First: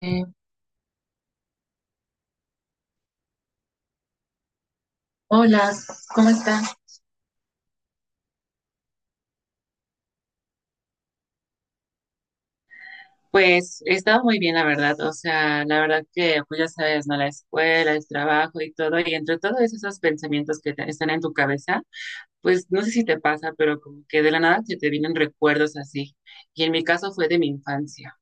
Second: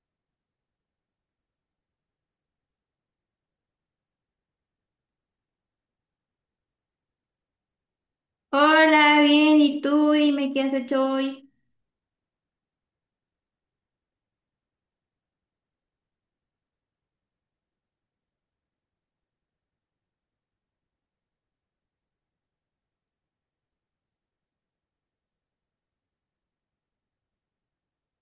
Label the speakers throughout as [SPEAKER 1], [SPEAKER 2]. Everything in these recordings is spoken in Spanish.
[SPEAKER 1] Eh, hola, ¿cómo está?
[SPEAKER 2] Hola, bien, ¿y tú? Dime qué has hecho hoy.
[SPEAKER 1] Pues he estado muy bien, la verdad. O sea, la verdad que, pues ya sabes, ¿no? La escuela, el trabajo y todo. Y entre todos esos pensamientos están en tu cabeza, pues no sé si te pasa, pero como que de la nada se te vienen recuerdos así. Y en mi caso fue de mi infancia.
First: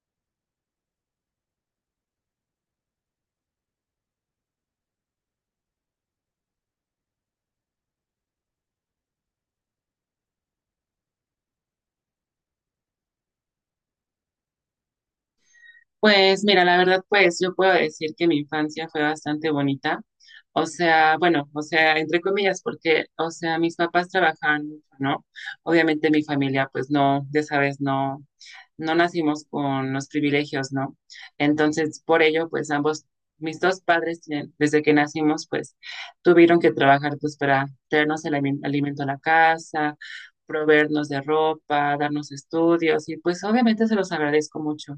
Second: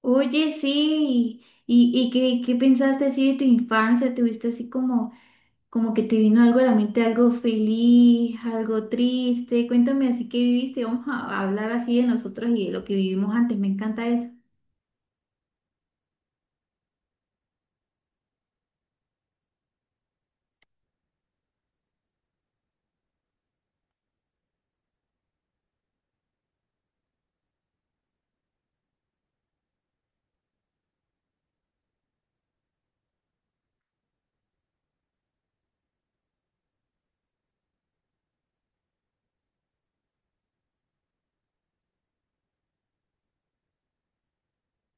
[SPEAKER 2] Oye, sí, ¿y qué pensaste así de tu infancia? ¿Tuviste así como, como que te vino algo a la mente, algo feliz, algo triste? Cuéntame así que viviste, vamos a hablar así de nosotros y de lo que vivimos antes, me encanta eso.
[SPEAKER 1] Pues mira, la verdad, pues yo puedo decir que mi infancia fue bastante bonita. O sea, bueno, o sea, entre comillas, porque, o sea, mis papás trabajaban mucho, ¿no? Obviamente mi familia, pues no, ya sabes, no, no nacimos con los privilegios, ¿no? Entonces, por ello, pues ambos, mis dos padres, desde que nacimos, pues tuvieron que trabajar, pues para traernos el alimento a la casa, proveernos de ropa, darnos estudios, y pues obviamente se los agradezco mucho.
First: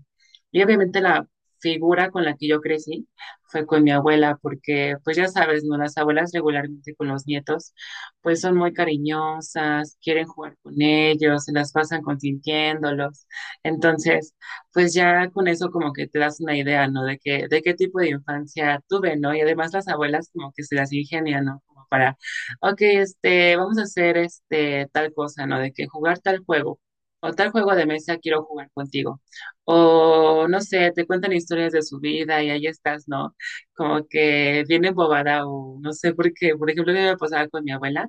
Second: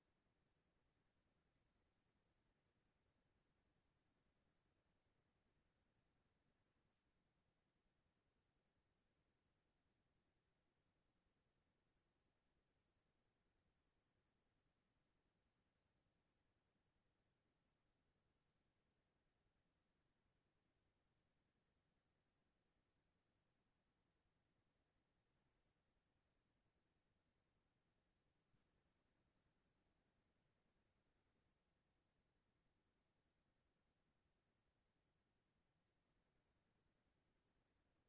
[SPEAKER 1] Y obviamente la figura con la que yo crecí fue con mi abuela, porque pues ya sabes, ¿no? Las abuelas regularmente con los nietos, pues son muy cariñosas, quieren jugar con ellos, se las pasan consintiéndolos. Entonces, pues ya con eso como que te das una idea, ¿no? De qué tipo de infancia tuve, ¿no? Y además las abuelas como que se las ingenian, ¿no? Como para, ok, este, vamos a hacer este tal cosa, ¿no? De que jugar tal juego o tal juego de mesa quiero jugar contigo. O no sé, te cuentan historias de su vida y ahí estás, ¿no? Como que viene bobada o no sé por qué. Por ejemplo, a mí me pasaba con mi abuela,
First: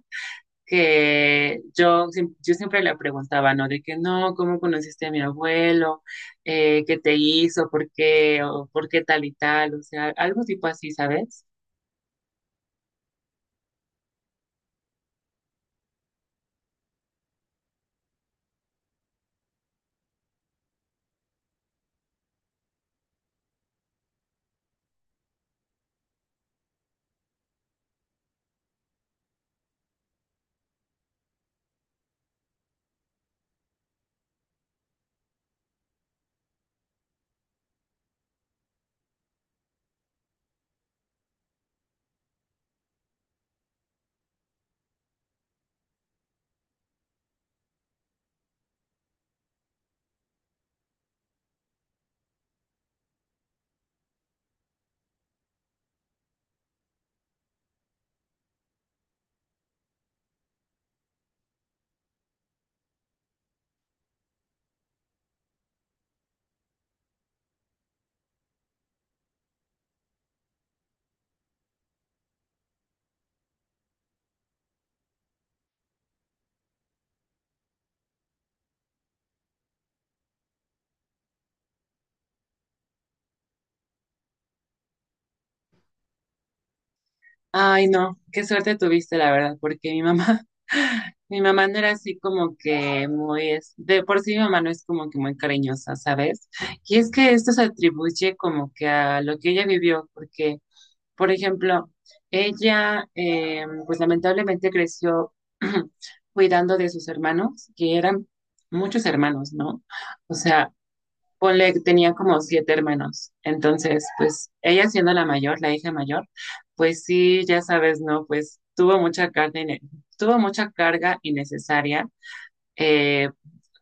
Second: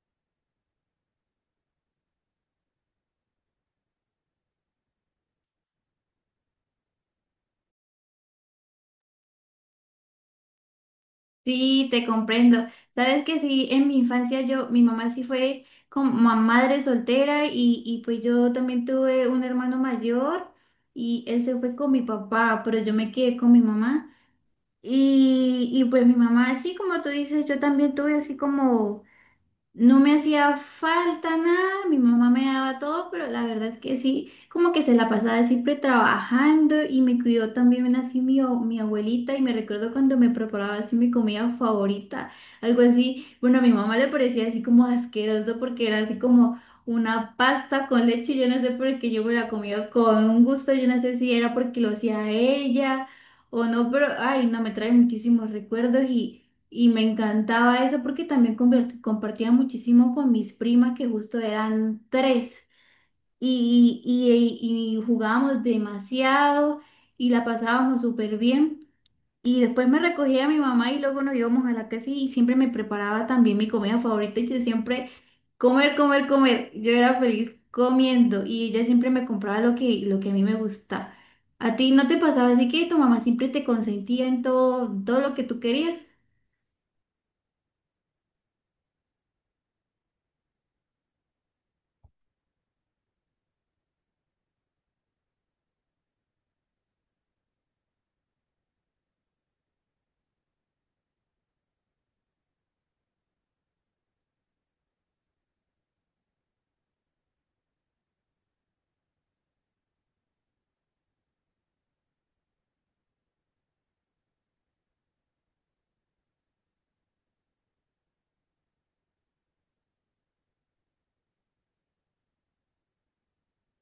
[SPEAKER 1] que yo, yo siempre le preguntaba, ¿no? De que no, ¿cómo conociste a mi abuelo? ¿Qué te hizo? ¿Por qué? ¿O por qué tal y tal? O sea, algo tipo así, ¿sabes?
[SPEAKER 2] Sí, te comprendo. Sabes que sí, en mi infancia yo, mi mamá sí fue como madre soltera y pues yo también tuve un hermano mayor y él se fue con mi papá, pero yo me quedé con mi mamá. Y pues mi mamá, así como tú dices, yo también tuve así como... No me hacía falta nada, mi mamá me daba todo, pero la verdad es que sí, como que se la pasaba siempre trabajando y me cuidó también así mi, mi abuelita y me recuerdo cuando me preparaba así mi comida favorita, algo así, bueno, a mi mamá le parecía así como asqueroso porque era así como una pasta con leche, yo no sé por qué yo me la comía con un gusto, yo no sé si era porque lo hacía ella o no, pero ay, no, me trae muchísimos recuerdos y... Y me encantaba eso porque también compartía muchísimo con mis primas que justo eran tres y jugábamos demasiado y la pasábamos súper bien. Y después me recogía mi mamá y luego nos íbamos a la casa y siempre me preparaba también mi comida favorita y yo siempre comer, comer, comer. Yo era feliz comiendo y ella siempre me compraba lo que a mí me gusta. ¿A ti no te pasaba así que tu mamá siempre te consentía en todo, todo lo que tú querías?
[SPEAKER 1] Ay, no, qué suerte tuviste, la verdad, porque mi mamá, mi mamá no era así como que muy, de por sí mi mamá no es como que muy cariñosa, ¿sabes? Y es que esto se atribuye como que a lo que ella vivió, porque, por ejemplo, ella, pues lamentablemente creció cuidando de sus hermanos, que eran muchos hermanos, ¿no? O sea, ponle, que tenía como 7 hermanos. Entonces, pues ella siendo la mayor, la hija mayor, pues sí, ya sabes, ¿no? Pues tuvo mucha carga, tuvo mucha carga innecesaria. eh,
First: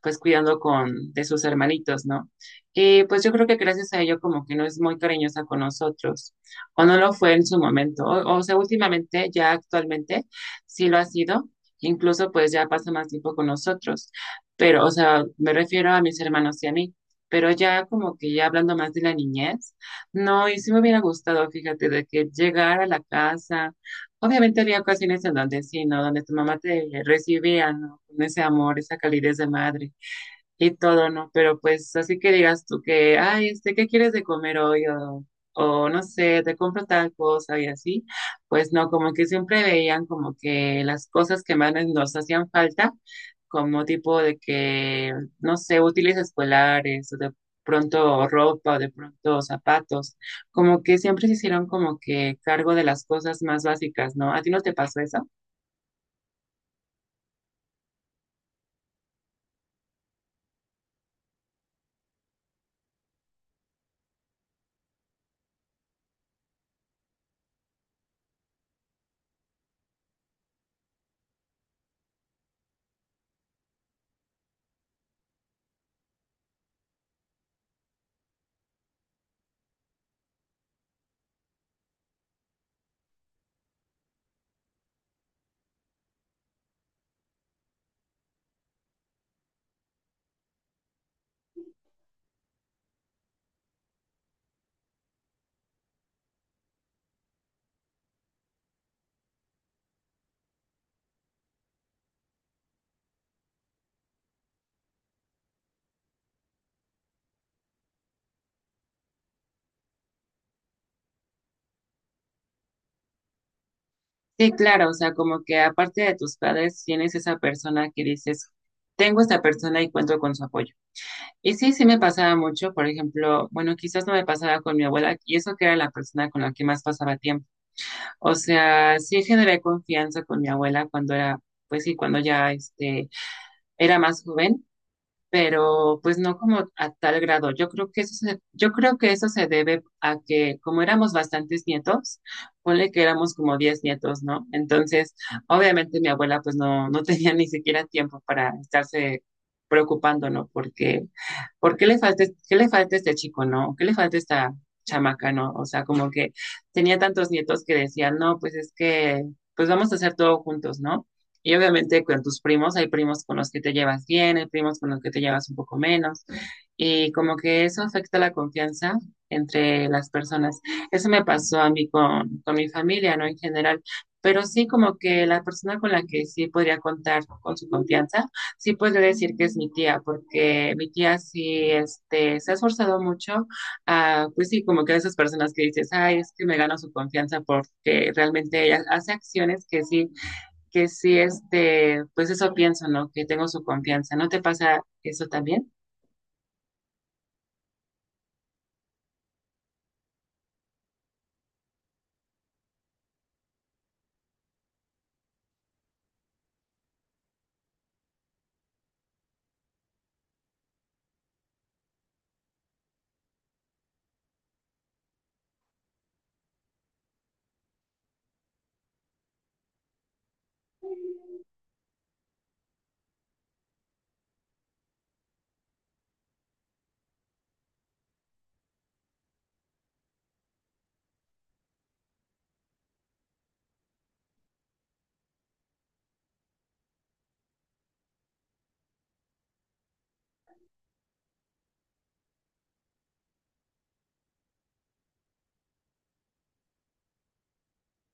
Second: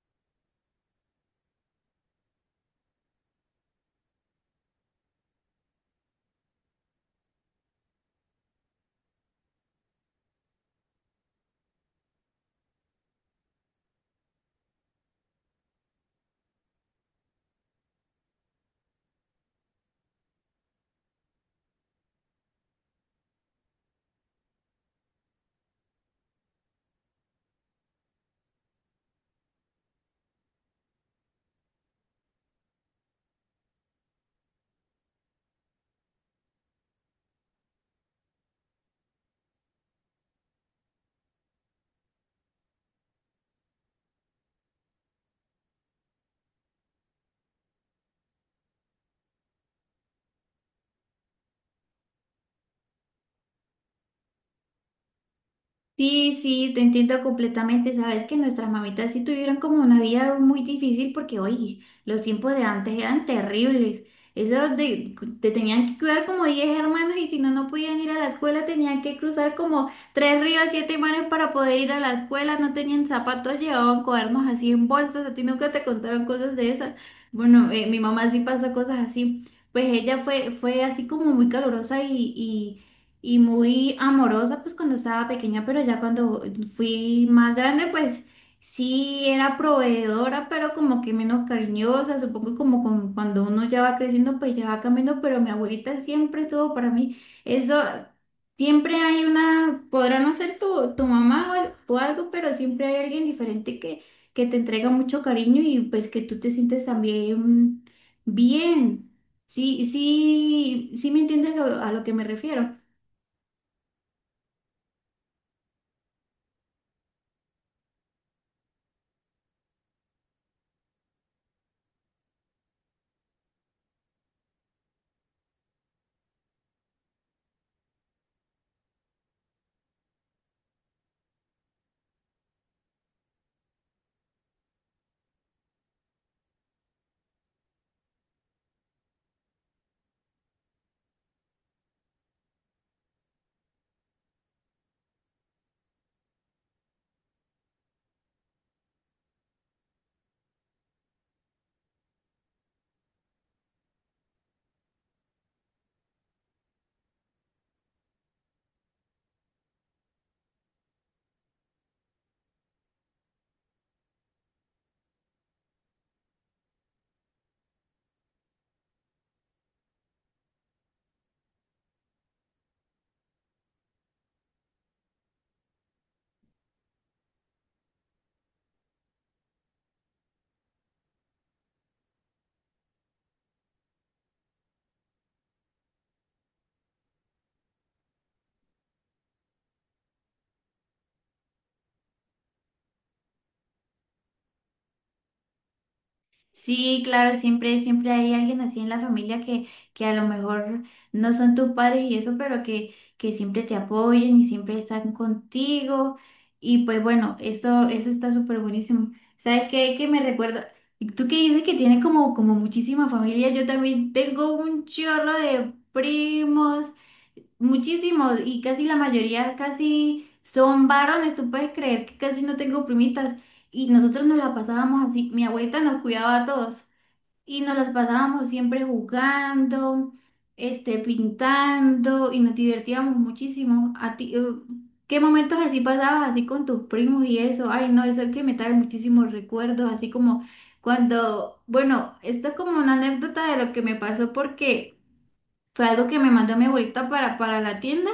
[SPEAKER 1] pues cuidando con de sus hermanitos, ¿no? Y pues yo creo que gracias a ello como que no es muy cariñosa con nosotros, o no lo fue en su momento, o sea, últimamente, ya actualmente, sí lo ha sido, incluso pues ya pasa más tiempo con nosotros, pero, o sea, me refiero a mis hermanos y a mí, pero ya como que ya hablando más de la niñez, no, y sí me hubiera gustado, fíjate, de que llegar a la casa, obviamente había ocasiones en donde sí, ¿no? Donde tu mamá te recibía, ¿no? Con ese amor, esa calidez de madre y todo, ¿no? Pero pues así que digas tú que, ay, este, ¿qué quieres de comer hoy? O no sé, te compro tal cosa y así. Pues no, como que siempre veían como que las cosas que más nos hacían falta, como tipo de que, no sé, útiles escolares, o de pronto ropa, o de pronto zapatos, como que siempre se hicieron como que cargo de las cosas más básicas, ¿no? ¿A ti no te pasó eso?
[SPEAKER 2] Sí, sí, te entiendo completamente. Sabes que nuestras mamitas sí tuvieron como una vida muy difícil porque, oye, los tiempos de antes eran terribles. Eso de, te tenían que cuidar como 10 hermanos y si no, no podían ir a la escuela, tenían que cruzar como tres ríos, siete mares para poder ir a la escuela. No tenían zapatos, llevaban cuadernos así en bolsas. A ti nunca te contaron cosas de esas. Bueno, mi mamá sí pasó cosas así. Pues ella fue así como muy calurosa y muy amorosa pues cuando estaba pequeña, pero ya cuando fui más grande pues sí era proveedora, pero como que menos cariñosa, supongo como cuando uno ya va creciendo pues ya va cambiando, pero mi abuelita siempre estuvo para mí, eso siempre hay una, podrá no ser tu mamá o, o algo, pero siempre hay alguien diferente que te entrega mucho cariño y pues que tú te sientes también bien. Sí, sí, sí me entiendes a lo que me refiero.
[SPEAKER 1] Sí, claro, o sea, como que aparte de tus padres, tienes esa persona que dices, tengo esta persona y cuento con su apoyo. Y sí, sí me pasaba mucho, por ejemplo, bueno, quizás no me pasaba con mi abuela, y eso que era la persona con la que más pasaba tiempo. O sea, sí generé confianza con mi abuela cuando era, pues sí, cuando ya este, era más joven, pero pues no como a tal grado. Yo creo que eso se, yo creo que eso se debe a que como éramos bastantes nietos, ponle que éramos como 10 nietos, ¿no? Entonces, obviamente mi abuela pues no, no tenía ni siquiera tiempo para estarse preocupando, ¿no? Porque ¿por qué le falta a este chico, no? ¿Qué le falta a esta chamaca, no? O sea, como que tenía tantos nietos que decían, no, pues es que, pues vamos a hacer todo juntos, ¿no? Y obviamente con tus primos, hay primos con los que te llevas bien, hay primos con los que te llevas un poco menos. Y como que eso afecta la confianza entre las personas. Eso me pasó a mí con mi familia, ¿no? En general. Pero sí como que la persona con la que sí podría contar con su confianza sí podría decir que es mi tía, porque mi tía sí este, se ha esforzado mucho, ah, pues sí, como que esas personas que dices, ay, es que me gano su confianza porque realmente ella hace acciones que sí, este, pues eso pienso, ¿no? Que tengo su confianza. ¿No te pasa eso también?
[SPEAKER 2] Sí, claro, siempre, siempre hay alguien así en la familia que a lo mejor no son tus padres y eso, pero que siempre te apoyan y siempre están contigo. Y pues bueno, eso está súper buenísimo. ¿Sabes qué? Que me recuerda, tú que dices que tienes como, como muchísima familia, yo también tengo un chorro de primos. Muchísimos, y casi la mayoría casi son varones, tú puedes creer que casi no tengo primitas y nosotros nos la pasábamos así, mi abuelita nos cuidaba a todos y nos las pasábamos siempre jugando, este, pintando y nos divertíamos muchísimo. A ti, ¿qué momentos así pasabas así con tus primos y eso? Ay, no, eso es que me trae muchísimos recuerdos, así como cuando, bueno, esto es como una anécdota de lo que me pasó porque... Fue algo que me mandó mi abuelita para la tienda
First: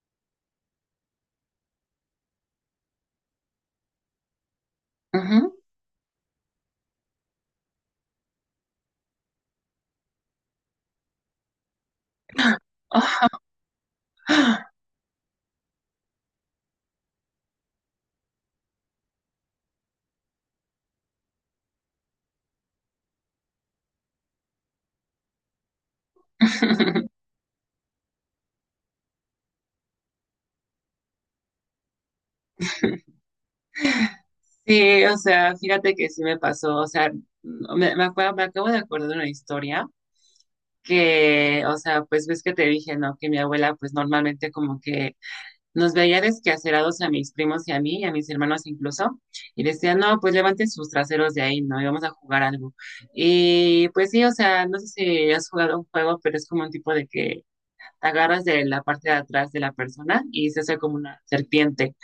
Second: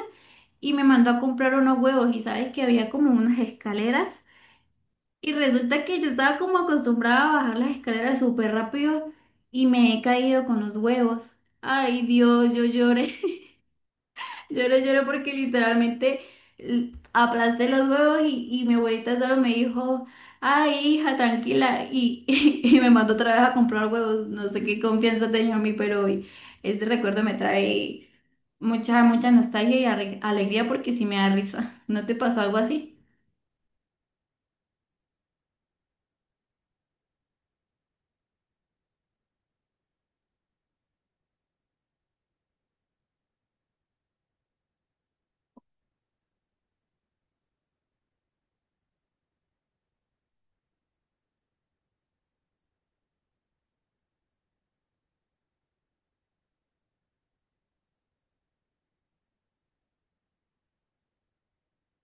[SPEAKER 2] y me mandó a comprar unos huevos y sabes que había como unas escaleras y
[SPEAKER 1] Ujú.
[SPEAKER 2] resulta que yo estaba como acostumbrada a bajar las escaleras súper rápido y me he caído con los huevos. Ay Dios, yo lloré, lloré, lloré porque literalmente aplasté los huevos y mi abuelita solo me dijo, ay hija, tranquila y, y, me mandó otra vez a comprar huevos. No sé qué confianza tenía en mí, pero hoy ese recuerdo me trae... Mucha, mucha nostalgia y alegría porque sí me da risa. ¿No te pasó algo así?
[SPEAKER 1] Sí, o sea, fíjate que sí me pasó, o sea, me acuerdo, me acabo de acordar de una historia que, o sea, pues ves que te dije, ¿no? Que mi abuela, pues normalmente como que nos veía desquacerados a mis primos y a mí, y a mis hermanos incluso, y decía, no, pues levanten sus traseros de ahí, ¿no? Y vamos a jugar algo. Y pues sí, o sea, no sé si has jugado un juego, pero es como un tipo de que te agarras de la parte de atrás de la persona y se hace como una serpiente.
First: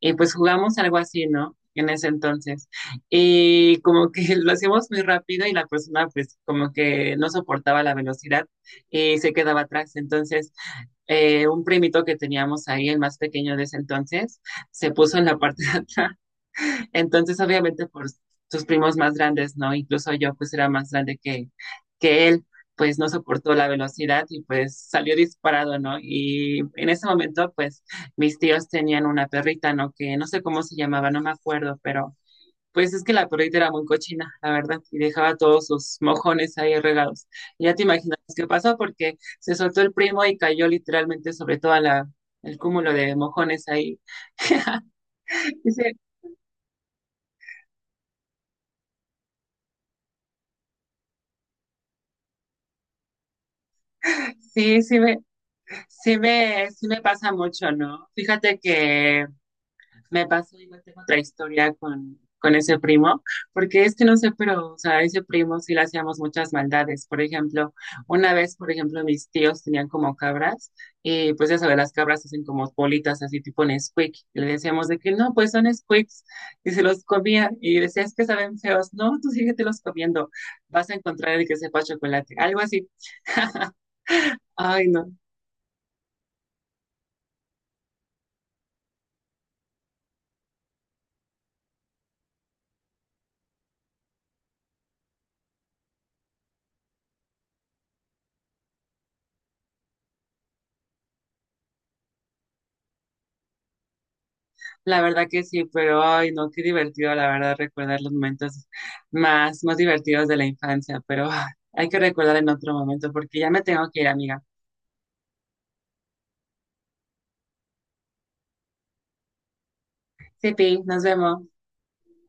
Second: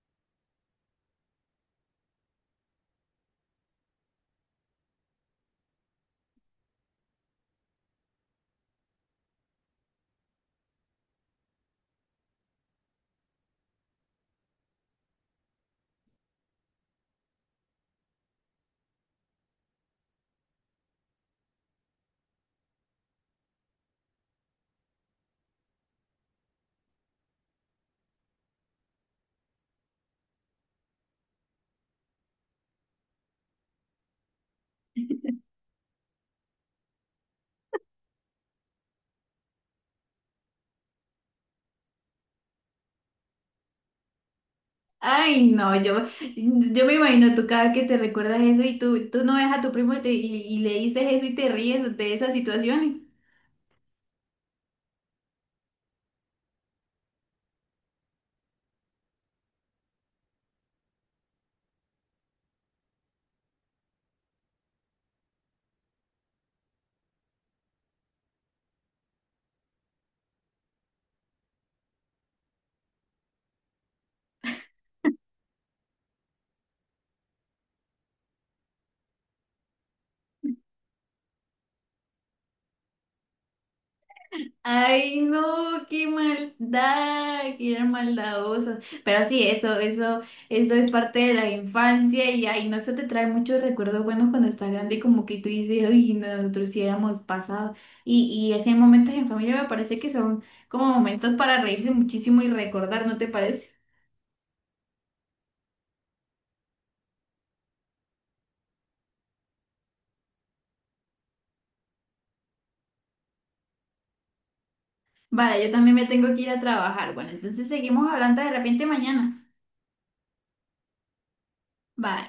[SPEAKER 1] Y pues jugamos algo así, ¿no? En ese entonces. Y como que lo hacíamos muy rápido y la persona pues como que no soportaba la velocidad y se quedaba atrás. Entonces un primito que teníamos ahí, el más pequeño de ese entonces, se puso en la parte de atrás. Entonces, obviamente, por sus primos más grandes, ¿no? Incluso yo, pues, era más grande que él, pues, no soportó la velocidad y, pues, salió disparado, ¿no? Y en ese momento, pues, mis tíos tenían una perrita, ¿no? Que no sé cómo se llamaba, no me acuerdo, pero pues es que la perrita era muy cochina, la verdad, y dejaba todos sus mojones ahí regados. Y ya te imaginas qué pasó porque se soltó el primo y cayó literalmente sobre toda la el cúmulo de mojones ahí.
[SPEAKER 2] Ay, no,
[SPEAKER 1] Dice,
[SPEAKER 2] yo me imagino tú cada vez que te recuerdas eso y tú no ves a tu primo y, y le dices eso y te ríes de esas situaciones.
[SPEAKER 1] sí, sí me, sí me pasa mucho, ¿no? Fíjate que me pasó igual, tengo otra historia con ese primo, porque es que no sé, pero, o sea, ese primo sí le hacíamos muchas maldades. Por ejemplo, una vez, por ejemplo, mis tíos tenían como cabras, y pues ya sabes, las cabras hacen como bolitas así tipo Nesquik, y le decíamos de que no, pues son Nesquiks, y se los comía, y decía, es que saben feos, no, tú síguete comiendo, vas a encontrar el que sepa chocolate, algo así. Ay, no,
[SPEAKER 2] Ay, no, qué maldad, que eran maldadosos. Pero sí, eso es parte de la infancia y ay, no, eso te trae muchos recuerdos buenos cuando estás grande y como que tú dices, ay, nosotros sí éramos pasados. Y así hay momentos en familia me parece que son como momentos para reírse muchísimo y recordar, ¿no te parece?
[SPEAKER 1] la verdad que sí, pero ay, no, qué divertido, la verdad, recordar los momentos más, más divertidos de la infancia, pero ah, hay que recordar en otro momento porque ya me tengo que ir, amiga.
[SPEAKER 2] Vale, yo también me tengo que ir a trabajar. Bueno, entonces seguimos hablando de repente mañana.
[SPEAKER 1] Sipi, nos vemos.
[SPEAKER 2] Bye.